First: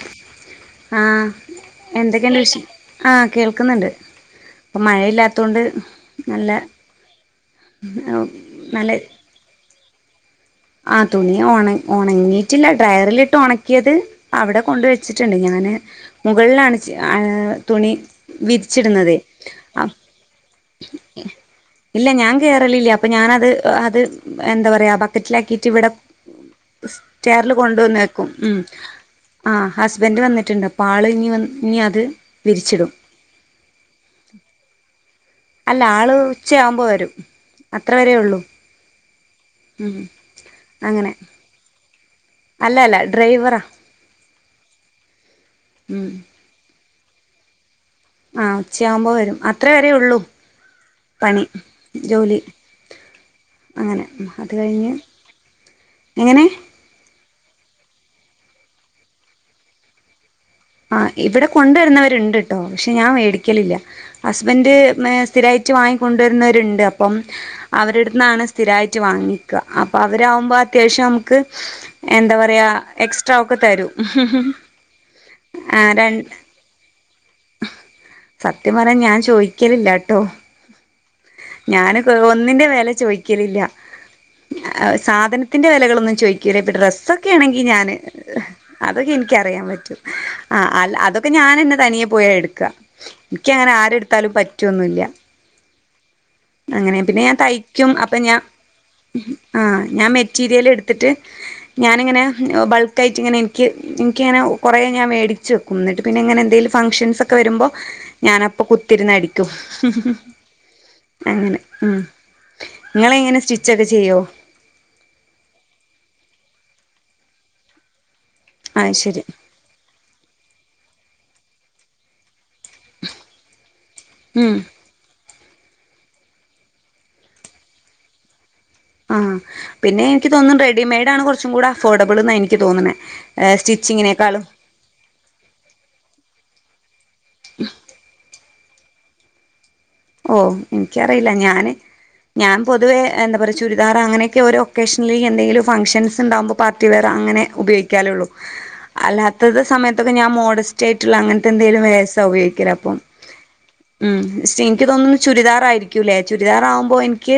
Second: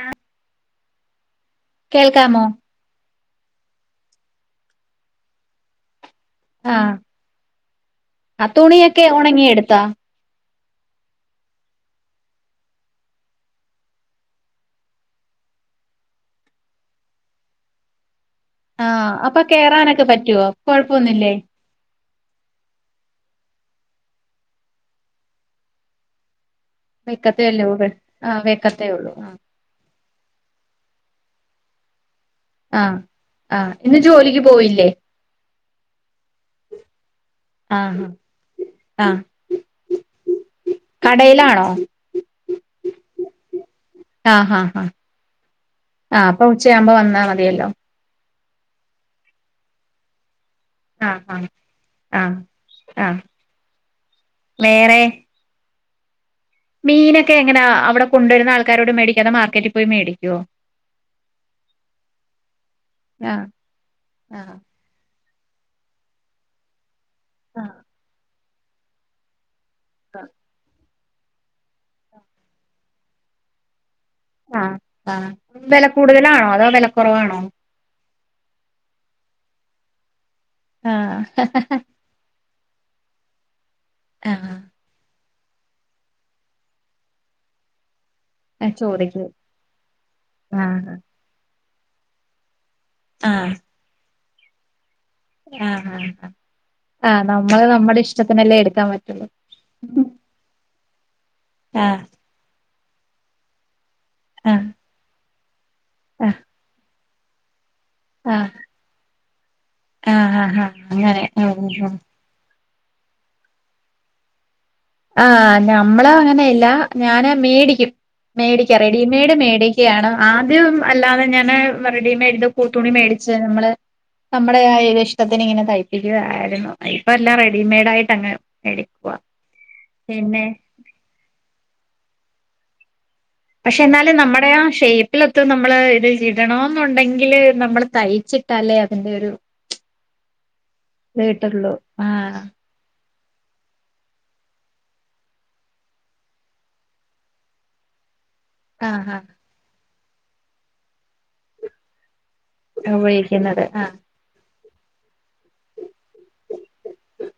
ആ ആ എന്തൊക്കെണ്ട് വിശേ ആ കേൾക്കുന്നുണ്ട്. ഇപ്പം മഴയില്ലാത്തോണ്ട് നല്ല ആഹ് ഹ് ആ ന്നാല് തുണിയൊക്കെ ഉണങ്ങിയെടുത്താ ആ തുണി ഒണ ഒണങ്ങിയിട്ടില്ല. ഡ്രയറിലിട്ട് ഒണക്കിയത്. അവിടെ കൊണ്ട് വെച്ചിട്ടുണ്ട് ഞാ ൻ മുകളിലാണ് ച് തുണി ആ വിരിച്ചിടുന്നതേ അപ്പൊ ആഹ് കേറാനൊക്കെ പറ്റുവോ കൊഴപ്പൊന്നുല്ലേ. ഇല്ല ഞാൻ കേറലില്ല അപ്പൊ ഞാന് അത് അത് എന്താ പറയാ ബക്കറ്റിലാക്കിട്ട് ഇവിടെ സ്റ്റെയറില് വെക്കത്തേല്ലേ ഉള്ളൂ കൊണ്ടുവന്ന് വെക്കും. ആഹ് ഉം വെക്കത്തേ ഉള്ളൂ ആഹ് ആ ഹസ്ബൻഡ് വന്നിട്ടെണ്ടെപാള് ഇനി വന്ന് ഇനി അത് വിരിച്ചിടും ആഹ് ആഹ് ഇന്ന് ജോലിക്ക് പോയില്ലേ അല്ല ആള് ഉച്ചയാവുമ്പോ വരും. ആഹ് അത്രവരേ ഒള്ളൂ ആഹ് ഉം അങ്ങനെ കടയിലാണോ അല്ലാ അല്ലാ ഡ്രൈവറാ. ആഹ് ആഹ് ആഹ് ഉം ആഹ് അപ്പ ഉച്ചയാവുമ്പോ വന്നാ മതിയല്ലോ ആഹ് ഉച്ചയാവുമ്പോ വരും അത്ര വരേയുള്ളൂ. ആഹ് പണി ആഹ് ആഹ് ജോലി ആഹ് അങ്ങനെ അത് കഴിഞ്ഞ് വേറെ എങ്ങനെ ഇക്കെങ്ങനാ അവിട കൊണ്ടരുന്ന ആൾക്കാരോട് മേടിക്കാതേ മാർക്കറ്റിൽ പോയി മേടിക്കോ. ആഹ് ഇവിട കൊണ്ടുവരുന്നവരിണ്ടിട്ടോ പക്ഷെ ഞാൻ ആഹ് മേടിക്കലില്ല ആഹ് ഹസ്ബന്റ് മേ സ്ഥിരായിട്ട് വാങ്ങിക്കൊണ്ടുവരുന്നവരിണ്ട് അപ്പം ആഹ് അവരിടടുത്ത്ന്നാണ് സ്ഥിരായിട്ട് വാങ്ങി അപ്പ അവരാവുമ്പാത്യാവശ്യം നമുക്ക് എന്താ പറയാ എക്സ്ട്രാ ഒക്ക തരൂം ഹും ഹും.. വെല കൂടുതലാണോ അതോ വെല കൊറവാണോ. സത്യം പറയാൻ ഞാൻ ചോദിക്കലില്ലാട്ടോ ആഹ് ഞാന് കോ ഒന്നിന്റെ വെൽ ചോയിക്കലില്ലാ ആഹ് എ സാധന ഇതിന്റെ വിലകളൊന്നും ചോയിക്കില്ലേ ഇപ്പത്തേ ഡ്രസ്സൊക്കെ ആണെങ്കി ഞാന് ആ ചോദിക്കും അതൊക്കെനിക്കറിയാൻ പറ്റും. ആ ആഹ് അല് അതൊക്കെ ഞാനന്നെ തനിയെ പോയാ എടുക്ക.. ചോറിക്ക് ആഹ് ആഹ് എനിക്കങ്ങനെ ആരെടുത്താലും പറ്റോന്നൂല്ല. ആഹ് ആഹ് ആഹ് അങ്ങിനെ പിന്നെ ഞാൻ നമ്മള് തയ്ക്കും നമ്മുടെ അപ്പ ഞാൻ ഇഷ്ടത്തിനല്ലേ എടുക്കാൻ പറ്റുള്ളൂ ആ ഞാൻ മെറ്റീരിയൽ എടുത്തിട്ട് ആഹ് ഞാനിങ്ങനെ ബൾക്ക് യിങ്ങനേ എനിക്ക് എനിക്കിങ്ങന ആഹ് കൊറെ ഞാൻ മേടിച്ച് വെക്കും എന്നെട്ട് ആഹ് പിന്നെങ്ങനെ എന്തെങ്കലും ഫങ്ങ്ഷൻസൊക്കെ വരുമ്പോ ആഹ് ഞാനപ്പൊ കുത്തിരുന്നടിക്കും ആഹ് ആഹ് ആഹ് അങ്ങനെ ഉം നിങ്ങളിങ്ങനെ സ്റ്റിച്ചൊക്കെ ചെയ്യോ. ആഹ് ഞമ്മളോങ്ങനെല്ല ഞാന് മേടിക്കും. മേടിക്കാ അത് ശരി റെഡിമെയ്ഡ് മേടിക്കയാണ്, ആദ്യം അല്ലാതെ ഞാന് റെഡിമെയ്ഡ് പൂത്തുണി മേടിച്ച് നമ്മള് ഉം നമ്മുടെതായ [unintelligible] ഇതിന് ഇങ്ങനെ തയ്പ്പിക്കുകയായിരുന്നു, ഇപ്പെല്ലാം റെഡിമെയ്ഡായിട്ടങ്ങ് മേടിക്കുവാ. ആഹ് പിന്നെ എനിക്ക് തോന്നും റെഡിമെയ്ഡാണ് കുറച്ചും കൂടെ അഫോർഡബിളെന്നാ എനിക്ക് തോന്നണെ പക്ഷെ എന്നാലും നമ്മടേയാ ഷേപ്പിലൊത്ത് നമ്മള് ഇത് ഇടണോ ന്നെണ്ടെങ്കില് നമ്മള് തയ്ച്ചി ട്ടാലേ അതിൻ്റൊരു ഓ എനിക്കറിയില്ല ഞാന് ആഹ് ഞാൻ പൊതുവേ എന്താ പറയാ ചുരിദാറ് അങ്ങനെയൊക്കെ ഒരോ ഒക്കേഷനില് എന്തങ്കിലും ഫങ്ഷൻസിണ്ടാവുമ്പോ പാർട്ടി വെയർ അങ്ങനെ ഉപയോഗിക്കാലെള്ളൂ. ആഹ് അല്ലാത്തത് സമയത്തൊക്കെ ഞാൻ മോഡസ്റ്റായിട്ടുള്ള അങ്ങനത്തെ എന്തേലും വെയേസ് [unintelligible] ആഹ് ലപ്പം ഉപയോഗിക്കുന്നത് ആഹ് ഇം എനിക്ക് തോന്നുന്നു ചുരിദാറായിരിക്കൂല്ലേ ചുരിദാറാകുമ്പോ എനിക്ക്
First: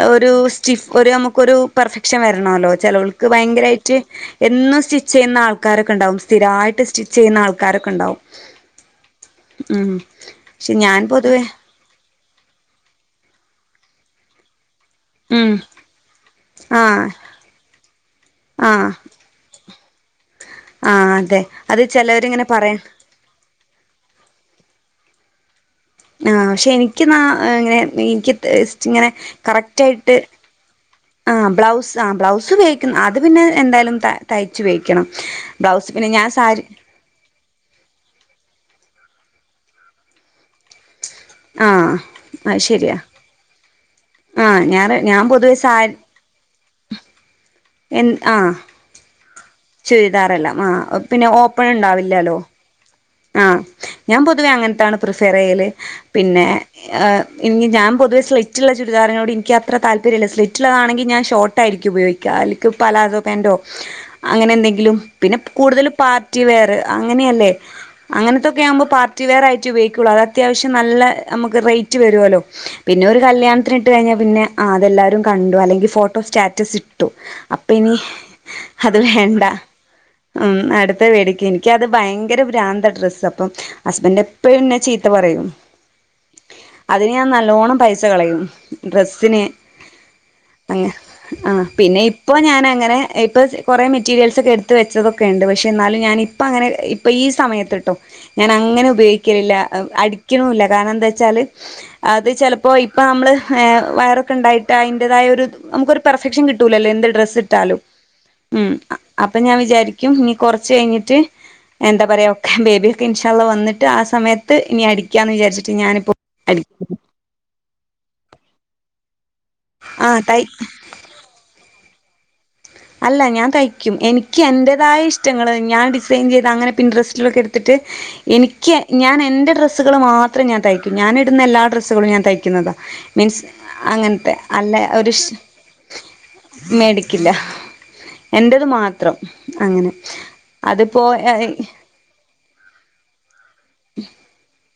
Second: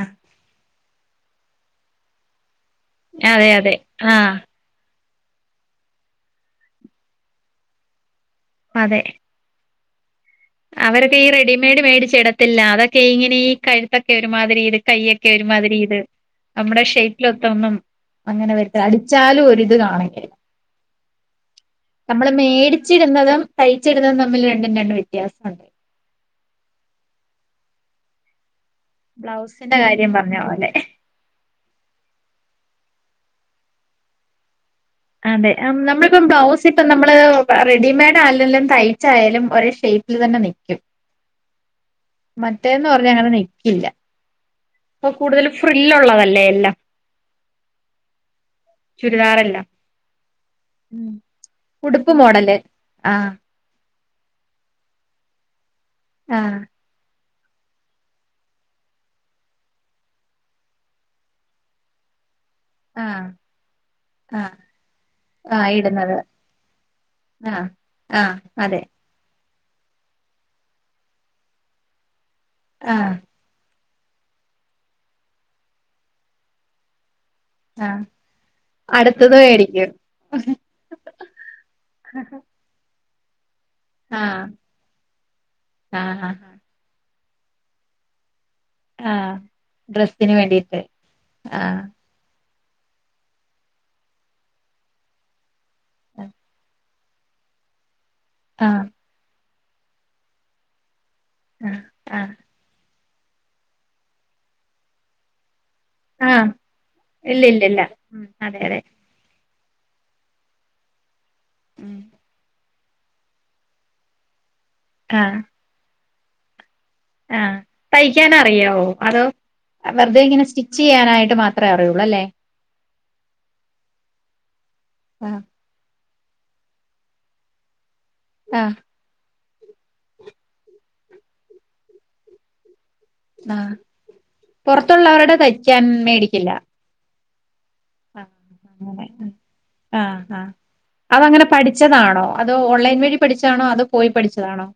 ആഹ് ഒരു സ്റ്റിഫ് ഒരു നമുക്കൊരു പെർഫെക്ഷൻ വരണോല്ലോ ചെലവൾക്ക് അതെ അതെ ഭയങ്കരായിട്ട് ആഹ് എന്നും സ്റ്റിച്ച് ചെയ്യുന്നാൾക്കാരക്കെണ്ടാവും സ്ഥിരായിട്ട് സ്റ്റിച്ച് ചെയ്യുന്ന ആൾക്കാരക്കെണ്ടാവും അതെ ഉം പക്ഷെ ഞാൻ അവരൊക്കെ ഈ പൊതുവേ റെഡിമെയ്ഡ് മേടിച്ചിടത്തില്ല അതൊക്കിങ്ങനെ ഈ കഴുത്തൊക്കെ ഒരുമാതിരി ഇത്.. കൈയൊക്കെ ഉം ഒരുമാതിരി ഇത്.. നമ്മുടെ ആഹ് ഷെയ്പ്പിലൊത്തൊന്നും അങ്ങനെ വരുത്ത ആഹ് അടിച്ചാലും ഒരിത് കാണിക്ക ആഹ് അതെ അത് നമ്മള് ചെലവരിങ്ങനെ പറയും മേടിച്ചിടുന്നതും തയ്ച്ചിടുന്നതും തമ് തമ്മിൽ രണ്ടും രണ്ട് വ്യത്യാസൊണ്ട്. ആ പക്ഷെ എനിക്കെന്നാ അങ്ങനെ എനിക്ക് തേസ് ഇങ്ങനെ ബ്ലൗസിന്റെ കാര്യം കറക്റ്റായിട്ട് പറഞ്ഞ പോലെ ആ ബ്ലൗസ് ആ ബ്ലൗസിങ്ങനേ അത് പിന്നെ എന്തായാലും താ തൈ അതെ നമ്മളിപ്പം ബ്ലൗസ് സാരി ഇപ്പ നമ്മള് റെഡിമെയ്ഡ് അല്ലെങ്കും തൈ [unintelligible] യാലും ഒരേ ഷേപ്പിൽ തന്നെ നിക്കും ആഹ് അത് മറ്റേന്ന് ശരിയാ പറഞ്ഞ അങ്ങനെ നിക്കില്ല ആഹ് ഞാൻ അപ്പൊ ഞാൻ കൂടുതൽ പൊതുവെ സാ ഫ്രില്ലുള്ളതല്ലേ എല്ലാം എ ആഹ് ചുരിദാറെല്ലാം ചുരിദാറെല്ലാം ആഹ്... പിന്നെ ഓപ്പൺ ഉണ്ടാവില്ലല്ലോ ആ ആഹ് ഞാൻ പൊതുവേ അങ്ങനത്താണ് പ്രിഫർ ചെയ്യൽ പിന്നെ ആഹ് ഇനി ഞാൻ പൊതുവ സ്ലിറ്റുള്ള ചുരിദറിനോട് എക്ക് അത്ര താല്പര്യമില്ല സ്ലിറ്റുള്ളതാണെങ്ക ഞാൻ ഷോട്ടായിരിക്കും ഉപയോഗിക്കാ അല് പലാസോ ആഹ് പാന്റോ അങ്ങനെ ആഹ് എന്തെങ്കിലും പിന്നെ ആഹ് കൂടുതല ഇടുന്നത് പാർട്ടി വെയർ അങ്ങനെയല്ലേ ആഹ് ആഹ് അങ്ങനത്തൊക്കെ അതെ ആകുമ്പോൾ പാർട്ടിവെയർായിട്ട് ഉപയോഗിക്കയുള്ളൂ അത് അത്യാവശം നമുക്ക് റേറ്റ് വരുമല്ലോ പിന്നെ ആഹ് ഒരു കല്യാണത്തിന് ഇട്ട് കഴിഞ്ഞാൽ പിന്നെ അതെല്ലാവാരും കണ്ടു അല്ലെങ്കിൽ ഫോട്ടോ സ്റ്റാറ്റസ് ഇട്ടു അപ്പ ഇനി ആഹ് അത് അടുത്തത് വേണ്ട മേടിക്കും ഉം അടുത്ത പേടിക്ക് എനിക്ക് അത് ഭയങ്കര ഭ്രാന്ത ഡ്രസ് അപ്പം ഹസ്ബൻഡ് ആഹ് എപ്പോഴും എന്നെ ചിത്തപറയും ആഹ് ആഹ് അതിന് ഞാൻ നല്ലോണം പൈസ കളയും ആഹ് ഡ്രസിന് ഡ്രസ്സിന് വേണ്ടിയിട്ട് ആഹ് ആപിന്നെ ഇപ്പോ ഞാൻ അങ്ങനെ ഇപ്പോ കുറെ മെറ്റീരിയൽസ്‌ക്ക് എടുത്ത് വെച്ചത് ഉണ്ട് പക്ഷെ എന്നാലും ഞാൻ ഇപ്പോ അങ്ങനെ ഇപ്പൊ ഈ സമയത്ത്ട്ടോ ഞാൻ ആഹ് അങ്ങനെ ഉപയോഗിക്കലില്ല അടിക്കണില്ല കാരണം എന്താ വെ വച്ചാല് ആഹ് അത് ആഹ് ചിലപ്പോ ഇപ്പ നമ്മള് വയറൊക്കെ ഉണ്ടായിട്ട് അതിന്റതായ ഒരു നമുക്കൊരു പെർഫെക്ഷൻ ആഹ് കിട്ടൂലല്ലോ എന്ത് ഡ്രസ്സ് ഇല്ല ഇല്ല ഇട്ടാലും ഇല്ല അതെ ഉം അതെ അപ്പൊ അപ്പൊ ഞാൻ വിചാരിക്കും ഇനി കുറച്ച് കഴിഞ്ഞിട്ട് ഉം എന്താ പറയാ ഒക്കെ ബേബിയൊക്കെ ഇൻഷാള്ള വന്നിട്ട് ആ സമയത്ത് ഇനി അടിക്കാ എന്ന് വിചരിച്ചിട്ട് ഞാനിപ്പോൾ അടി ആഹ തയ്ക്കാന അറിയോ അതോ ആ വെറുതെ ഇങ്ങനെ തൈ സ്റ്റിച്ച് ചെയ്യാനായിട്ട് മാത്രമേ അറിയൂ അളല്ലേ അല്ല ഞാൻ തയ്ക്കും എനിക്ക് എന്റേതായ ആഹ് ഇഷ്ടങ്ങൾ ഞാൻ ഡി ചെയ് അങ്ങനെ പിന്ററസ്റ്റ്ലൊക്കെ എടുത്തിട്ട് എനിക്ക് ആഹ് ഞൻ എന്റെ ഡ്രസ്സുകള് മാത്രം ഞാൻ തയ്ക്കു ഞാൻ ഇടുന്ന എല്ലാ ഡ്രസ്സുകളും ഞാൻ തയ്ക്കുന്നത് മീൻസ് ആഹ് അങ്ങനത്തെ അല്ല ഒരു പുറത്തുള്ളവരുടെ ശേ തയ്ക്കാൻ മേടിക്കില്ല മേടിക്കില്ല ആ എന്റത് മാത്രം അങ്ങ അങ്ങനെ ആഹ ആ അതിപ്പോ അതങ്ങനെ പഠിച്ചതാണോ അതോ ഓൺലൈൻ വഴി പഠിച്ചതാണോ അതോ പോയി പഠിച്ചതാണോ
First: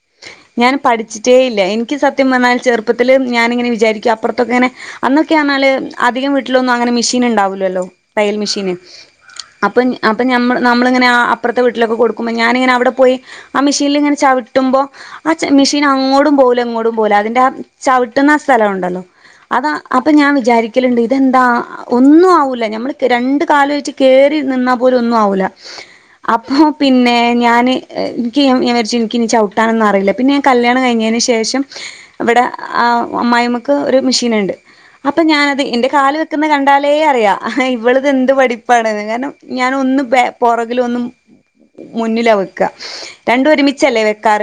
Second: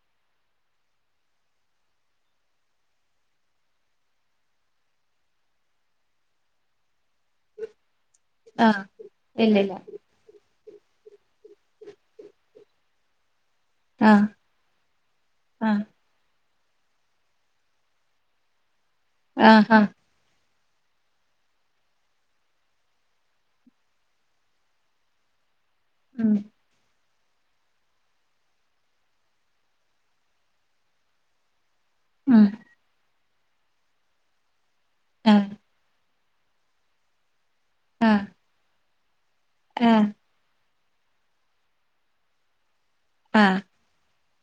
ഞാൻ പഠിച്ചിട്ടേ ഇല്ല എനിക്ക് സത്യം പറഞ്ഞ ചെറുപ്പത്തിലൽ ഞാൻ ഇങ്ങനെ വിചാരിക്കും അപ്പറത്തൊക്കെ ഇങ്ങനെ അന്ന് ക്കാ അന്നല് അധികം വീട്ടിലൊന്നും അങ്ങനെ മെഷീൻ ഉണ്ടാവൂല്ലല്ലോ തയ്യൽ മെഷീന് ആഹ് ഇല്ലില്ല അപ്പം അപ്പൊ നമ്മൾ നമ്മളിങ്ങനെ അപ്പുറത്തെ വീട്ടിലക്ക കൊടുക്കുമ്പോ ഞാനങ്ങെ അവിടെ പോയി ആ മെഷീനിൽ ഇങ്ങനെ ആഹ് ചവി ചവിട്ടിപ്പോ ആ ആഹ് മെഷീൻ അങ്ങോട്ടും പോകൂല ഇ ങ്ങോട്ടും പോകൂല അതിന്റെ ആ ചവിട്ടുന്ന ആ സ്ഥലം ഉണ്ടല്ലോ ആഹ് അതാ ആഹ് അപ്പൊ ഞാൻ വിചാരിക്ക ഒരിക്കലുണ്ട് ഇതെന്താ ഒന്നും ആവില്ല ഞമ്മൾ രണ്ട് കാല് വെച്ച് കയറി നിന്നാൽ പോലെ ഒന്നും ആവില്ല ഉം അപ്പൊ പിന്നെ ഞാന് എനിക്ക് ഞാൻ വി നി ചവിട്ടാനൊന്ന അറിയില്ല പിന്നെ ഞാൻ കല്ല്യാണം കഴിഞ്ഞതിന് ശേഷം അവിടെ ഉം അ അമ്മായിമ്മുക്ക് ഒരു മെഷീൻ ഉണ്ട് അപ്പൊ ആഹ് ഞാനത് എന്റെ കാല് വെക്കുന്നത് കണ്ടാലേ അറിയാം ആ ഇവളത് ആഹ് എന്ത് പഠിപ്പാണ്ന്ന് കാരണം ഞാൻ ഒന്ന് ആഹ് പോര ഒന്നും മുന്നിൽ വെക്ക രണ്ട ആഹ് ഒരുമിച്ച് വെക്കാർ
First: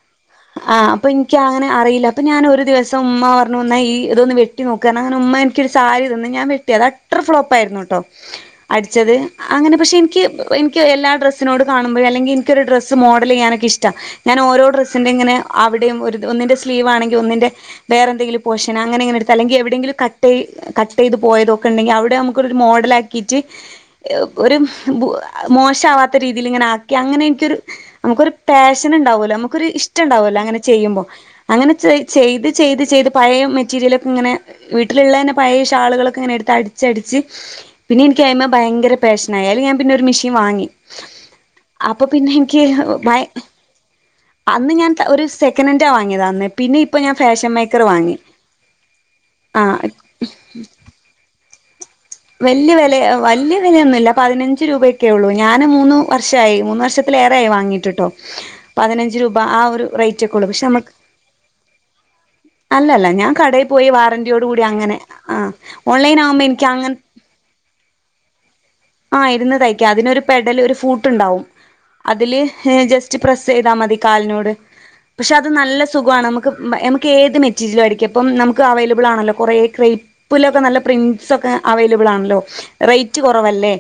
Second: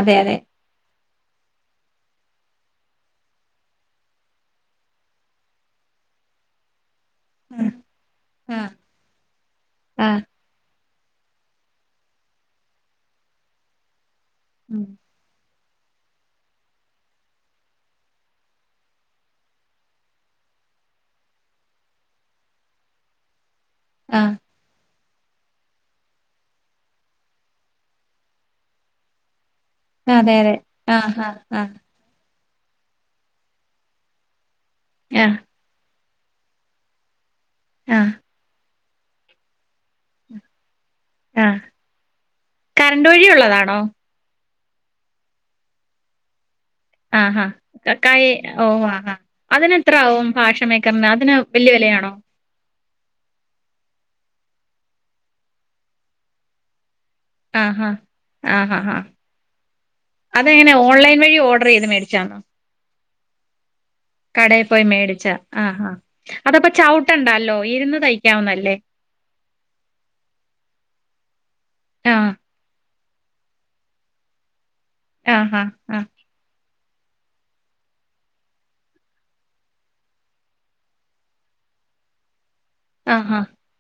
അതെ അതെ ആ അപ്പൊ എനിക്ക് അങ്ങനെ അറിയില്ല അപ്പൊ അപ്പൊ എനിക്ക് അറിയില്ല ഞാൻ ഒരു ദിവസ ഉമ്മ പറഞ്ഞു വന്നാ ഈ ഇതൊന്ന് വെട്ടി നോക്കു കാരണം അങ്ങന ഉമ്മ എനിക്ക് ഒരു സാധനം സാരി തന്നു ഞാന്‍ വെട്ടി അത് ആഹ് ഫ്ലോപ്പ്ആയിരുന്നു കേട്ടോ ആഹ് അടിച്ചത് അങ്ങനെ പക്ഷേ ആഹ് എനിക്ക് എനിക്ക് എല്ലാ ഡ്രസ്സിനോ കാണുമ്പോ അല്ലങ്ക എനിക്കൊരു ഡ്രസ്സ് മോഡൽ ചെയ്യാനോക്ക് ഇഷ്ട ഞൻ ഓരോ ഡസ്സിന്റെ ഇങ്ങനെ അവിടെ ഒരു ഒന്നിന്റെ സ്ലീവ് ണെങ്കിൽ ഒന്നിന്റെ വെറെന്തങ്കിലും പോഷൻ അങ്ങനെ എങ്ങനെ എടുത്ത് അല്ലെങ്കിൽ എവിടെങ്കിലും കട്ട് കട്ട് ചെയ്ത് പോയതൊക്കെ ഉണ്ടെങ്കിൽ അവിടെ നമുക്കൊരു മോഡൽ ആാക്കിയിട്ട് ഒരു മോശവാത്ത രീതിൽ ഇങ്ങനെ ആക്കി അങ്ങനെ എനിക്കൊരു നമുക്കൊരു പാഷൻ ഉണ്ടാവുമല്ലോ നമുക്കൊരു ഇഷ്ടം അതെ ഉണ്ടാവല്ലോ അതെ അങ്ങനെ ചെയ്യുമ്പോൾ ആഹ് ആഹ് അങ്ങനെ ആഹ് ചെയ്ത് ചെയ്ത് ചെയ്ത് പയേ മെറ്റീരിയലൊക്കെയിങ്ങനെ വീട്ടിലു ള്ളെന്നെ ആഹ് പയേ ഷാളുകളൊക്കെങ്ങെനെടുത്ത് അടിച്ചടിച്ച് പിന്നെ ആഹ് എനിക്കയ്മെ ഭയങ്കര പാഷനായി അയില് ഞാന് പിന്നെ മെഷീൻ വാങ്ങി ആഹ് അപ്പൊ പിന്നെ എനിക്ക് കറണ്ട് ഭയ വഴിയുള്ളതാണോ അന്ന് ഞാൻ ഒരു സെക്കനന്റ വാങ്ങിയതാന്ന് ആഹാ ക കായ ഓ ആഹാ ആ അതിനെത്ര ആവും ഭാഷ മേക്കറിന് അതിന് ല്യവെലയാണോ വല്യ വില ഓവല്യ വിലയൊന്നുംല്ല പതിനഞ്ച് രൂപയൊക്കേള്ളൂ ഞാന് മൂന്ന് വർഷായി മൂന്ന് വർഷ ത്തിലേറെയായി ആഹാ വാങ്ങീട്ടിട്ടോ ആഹാഹാ പതിനഞ്ച് രൂപ ആ ഒരു റൈറ്റെക്കെള്ളൂ പക്ഷെ നമുക്ക് റിചാണ് [unintelligible] അല്ലല്ല ഞാൻ കടയിൽ പോയി വാറന്റിയോട് കൂടി പോയി അങ്ങനെ മേടിച്ചാ ആ ഓൺലൈൻ ആകുമ്പോ എനിക്കങ്ങനെ ല്ലോ ഇരുന്ന് തയ്ക്കാവുന്നല്ലേ ആ ഇരുന്ന് തയ്ക്കാ അതിനരു പെടല് ഒരു ഫൂട്ടുണ്ടാവും ആഹ് അതില് ഹ്ജസ്റ്റ് പ്രസ് ചെയ്താൽ മതി കാലിനോട് പക്ഷെ അത് ആഹാ നല്ല ആഹ് സുഖമാണ് നമുക്ക് നമുക്ക് ഏത് മെറ്റീരിയലും അടിക്കപ്പം നമുക്ക് അവൈലബിൾ ആണല്ലോ കുറേ ക്രൈപ്പിലൊക്കെ നല്ല പ്രിൻസൊക്കെ അവൈലബിൾ ആണല്ലോ റൈറ്റ് ആഹാ കുറവല്ലേ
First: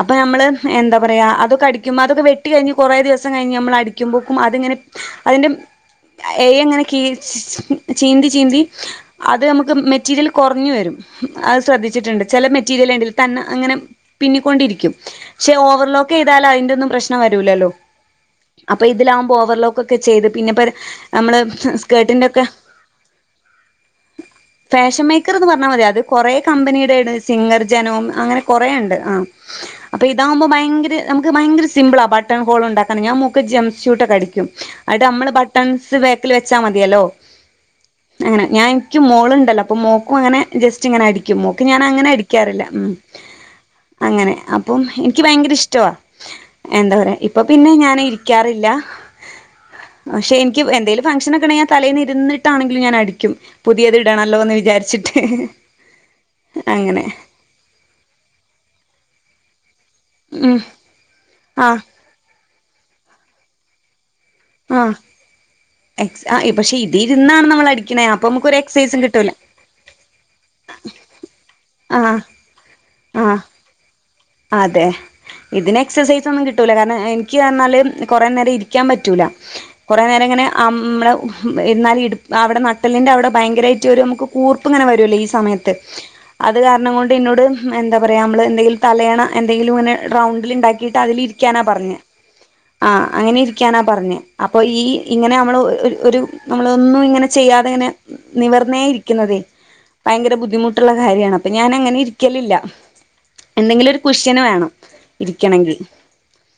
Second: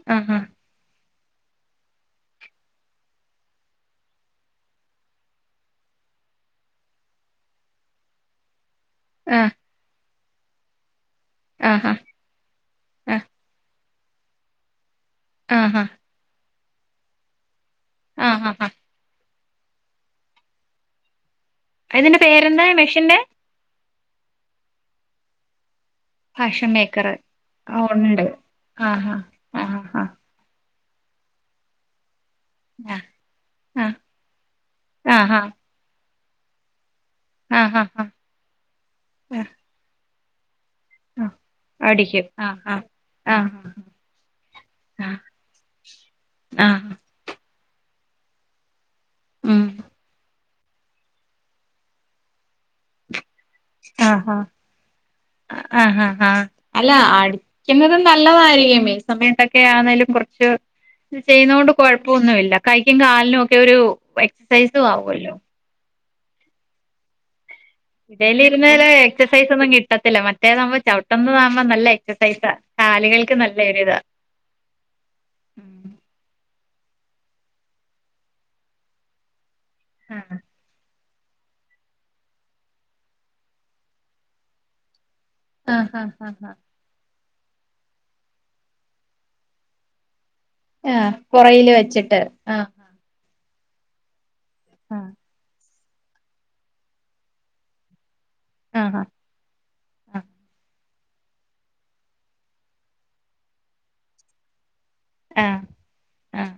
അപ്പം ആഹാ ഞമ്മള് എന്താ പറയാ അതൊക്കെടിക്ക്പോ പറയാഅതൊക്കെ അടിക്കുമ്പ അതൊക്കെ വെട്ടി കഴിഞ്ഞ് കൊറേ ദിവസം കയിഞ്ഞ് നമ്മൾ അടിക്കുമ്പോക്കും അതിങ്ങനെ അതിൻ്റെ അതിന്റെ ഏയ് അങ്ങനെ കീചീന്തി ചീന്തി അത് ആഹ് നമ്ക്ക് മെറ്റീരിയൽ കുറഞ്ഞു വരും അത് ആഹാ ശ്രദ്ധിച്ചിട്ടുണ്ട് ചില മെറ്റീരിയൽ കണ്ടില്ലേ ആഹ് തന്നെ അങ്ങനെ പിന്നിക്കൊണ്ടിരിക്കും പക്ഷെ ആഹാ ഓവർലോക്ക് ചെയ്താൽ അതിന്റെറന്നും പ്രശ്നം വരൂല്ലല്ലോ ആഹാഹാ അപ്പൊ ഇതിലാവുമ്പോ ഓവർലോകൊക്കെ ചെയ്ത് പിന്നെപ്പൊ നമ്മള് ഇതിന്റെ സ്കേർട്ടിന്റെ ക്കെ പേരെന്താ മെഷീന്റെ? ഫാഷൻ മേക്കർ എന്ന് പറഞ്ഞാൽ മതി അത് കുറേ ഭാഷ കമ്പനിയതേട് മേക്കറ് സിംഗർ ഓഹ് ജനവും ഉണ്ട് അങ്ങനെ കൊറേണ്ട് ആ ആഹാ ആഹാഹാ അപ്പൊ ഇതാകുമ്പോ ഭയങ്കര നമുക്ക് ഭയങ്കര സിമ്പിളാ ബട്ട് ബട്ടൺ ഹോൾ ഉണ്ടാക്കണം ആഹ് ഞാൻക്ക് ജെംസ് സ്യൂ ആഹ് ട്ടൊക്കെടിക്കും അട്ട് നമ്മള് ആഹാ ബട്ടൺസ് ബേക്കിൽ വെച്ചാ മതിയല്ലോ ആഹാഹാ അങ്ങനെ ഞാൻ എനിക്ക് ആ. മോളുണ്ടല്ലോ അപ്പൊ മോക്കും അങ്ങനെ ജസ്റ്റ് ഇങ്ങനെ ആഹ് അടിക്കുംമോക്ക് ഞാൻ അങ്ങനെ അടിക്കും ആഹ് അടിക്കാറില്ല ആഹ് ആഹ് ഉ അങ്ങനെ അപ്പം ആഹ് എനിക്ക് ഭയങ്കര ഇഷ്ടവാ ആഹ് എന്താ പറയാ ഇപ്പൊ പിന്നെ ഞാന് ഇരിക്കാറില്ല ഉം പക്ഷെ എനിക്ക് എന്തേലും ഫംഗ്ഷനൊക്കെഉണ്ടേൽ തലേന്നിരുന്ന് ഇട്ടാണെങ്കിലും ഞാൻ അടിക്കും പുതിയത് ഇടണല്ലോ ന്ന് വിചാരിച്ചിട്ട് ആ ആഹഅല്ല അങ്ങനെ അടിക്കുന്നതും നല്ലതായിരിക്കും സമയത്തൊക്കെ ആണേലും കുറച്ച് ഉം ചെയ്യുന്നോണ്ട് ആഹ് കുഴപ്പൊന്നുല്ല കൈക്കും കാലിനെക്കയൊരു ആഹ് എക്സസൈസുആവൊല്ലൊ പക്ഷെ ഇതിരിന്നാണ് നമ്മള ടി ഇതിലിരുന്നാല് എക്സസൈസൊന്നും കിട്ടത്തില്ല മറ്റേതാവുമ്പോ ചവിട്ടുന്ന താവുമ്പോ നല്ല ആഹ് എക്സസൈസാ ആളുകൾക്ക് ആഹ് നല്ലൊരി ദ അതെ ഇതിന് എക്സസൈസൊന്നും ട്ടൂലകാരണം എനിക്ക് ന്നർഞ്ഞാല്കുറേ നേരം ഇരിക്കാൻ പറ്റൂല കുറേ നേരം ആഹ് ഇങ്ങനെ അമ്മെള് എന്നാലും ഇടുപ്പ് അവിടെ നട്ടലി്ന്റെ അവിടെ ഭയങ്കരായിട്ട് ഒരു നമുക്കൊരു കൂർപ്പ്ങ്ങനെ വരുല്ലോ ഈ സമയത്ത് ആഹ് ആഹ് ആഹ് അത് കാരണം കൊണ്ടെ ന്നോട് എന്താ പറയാ നമ്മള് എന്തെങ്കിലും തലയണ എന്തെങ്കിലും ഇങ്ങനെ റൗണ്ടിൽ ഇണ്ടാക്കിട്ട് ആഹ് അതിലിരിക്കാനാ പുറയില് പറഞ്ഞെ വെച്ചിട്ട് ആഹ് ആ അങ്ങനെ ഇരിക്കാനാ പറഞ്ഞെ അപ്പൊ ഈ ആഹ് ഇങ്ങനെ നമ്മള് ഒരു ഒരുനമ്മളൊന്നും ഇങ്ങനെ ചെയ്യാതെ ങ്ങനെ നിവർന്നേ ആഹ് ഇരിക്കുന്നതെ ഭയങ്കര ബുദ്ധിമുട്ട് കാര്യമാണ് അപ്പൊ ഞാൻ അങ്ങനെ ഇരിക്കലില്ല എന്തെങ്കിലൊരു കുഷ്യന് വേണം ആഹ് ഇരിക്കണെങ്കിൽ ആഹ്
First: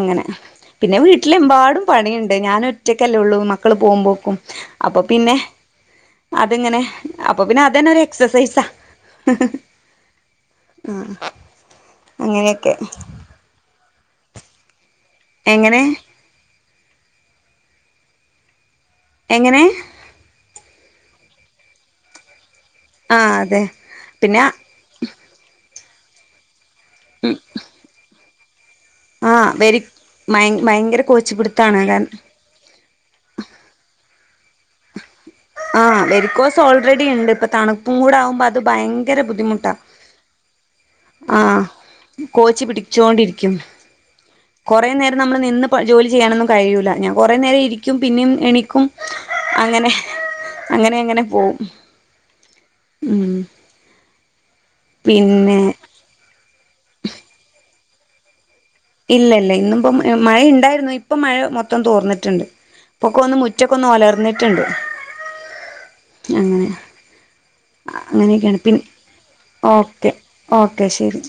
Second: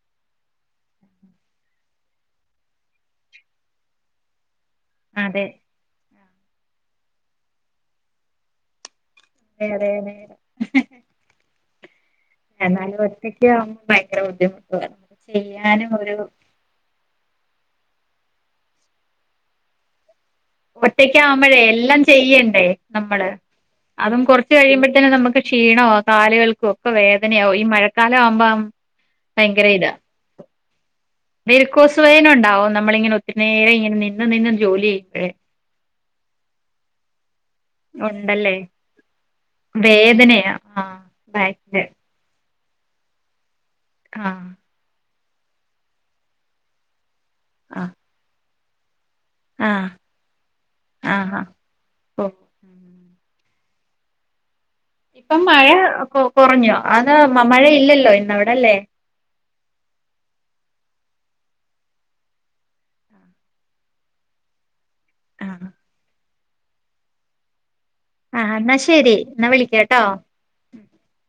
അങ്ങനെ പിന്നെ വീട്ടിലെമ്പാടും പണിയുണ്ട് ഞാൻ ഒറ്റക്കല്ലേ ഉള്ളൂ മക്കള് പോകുമ്പോക്കും അപ്പൊ പിന്നെ അതെ അതിങ്ങനെ അപ്പൊ പിന്നെ അതന്നെ ഒരു എക്സസൈസാ ഏടെ ഹെ ഹെ ഹെ അങ്ങനെയൊക്കെ എന്നാാലും ഒറ്റയ്ക്കാകുമ്പ ഭയങ്കര ബുദ്ധിമുട്ട നമ്മുക്ക് എങ്ങനെ ചെയ്യാനും ഒരു എങ്ങനെ ഒറ്റയ്ക്ക ആുമ്പോഴേ എല്ലാം ചെയ്യണ്ടേ ആ നമ്മള് അതെ അതും പിന്നെ കൊറച്ച് കഴിയുമ്പോഴത്തന്നെ നമുക്ക് ക്ഷീണോ കാലുകൾ ഒക്കെ വേദനയാവാംഈ മഴക്കാലം ആവുമ്പം ആ ഭയങ്കര ഇതാ ഭയ ഭയങ്കര കോച്ചി പിടുത്താണ് കാരണം വെരുക്കോസുവേൻഉണ്ടാവോ നമ്മളിങ്ങനെ ഒത്തിരി നേര ഇങ്ങനെ നിന്ന് നിന്ന് ജോലി ചെയ്യുമ്പഴേ ആഹ് വെരിക്കോസ് ഓൾറെഡി ഉണ്ട് ഇ തണുപ്പും കൂട ആകുമ്പോ ഉണ്ടല്ലേ അത് ഭയങ്കര ബുദ്ധിമുട്ടാ വേദനയാ ആഹ് ആഹ ബാക്കില് കോ ച്ചി പിടിച്ചോ ണ്ടിരിക്കും ആഹ് കുറേ നേരം നമ്മൾ നിന്ന് ജോലി ചെയ്യാനൊന്നും കഴില്ല ഞ കുറേ നേരം ആഹ് ഇരിക്കും പിന്നെയും എണീ ക്കും ആഹ് അങ്ങനെ അങ്ങനെ അങ്ങനെ ആഹ് ആഹ് പോവും ഓ ഉം. ഉ ഇപ്പം മഴ കൊ കുറഞ്ഞോ അത് മഴ ഇല്ലല്ലോ ഇന്നവിടെ ഇല്ലല്ല ഇന്നി ഇപ്പം മഴയുണ്ടായിരുന്നു ഇപ്പൊ മഴ മൊത്തം തോർന്നിട്ടുണ്ട് പപ്പൊക്കെ ഒന്ന് മുറ്റൊക്കെ ഒന്ന് ഒലർന്നിട്ടുണ്ട് ആഹ് അങ്ങനെ ആഹ് അങ്ങനെയൊക്കെയാണ് എന്നാ പിന്നെ ശരി എന്നാ വിളിക്കാട്ടോ ഓക്കെ ഓക്കെ ശരി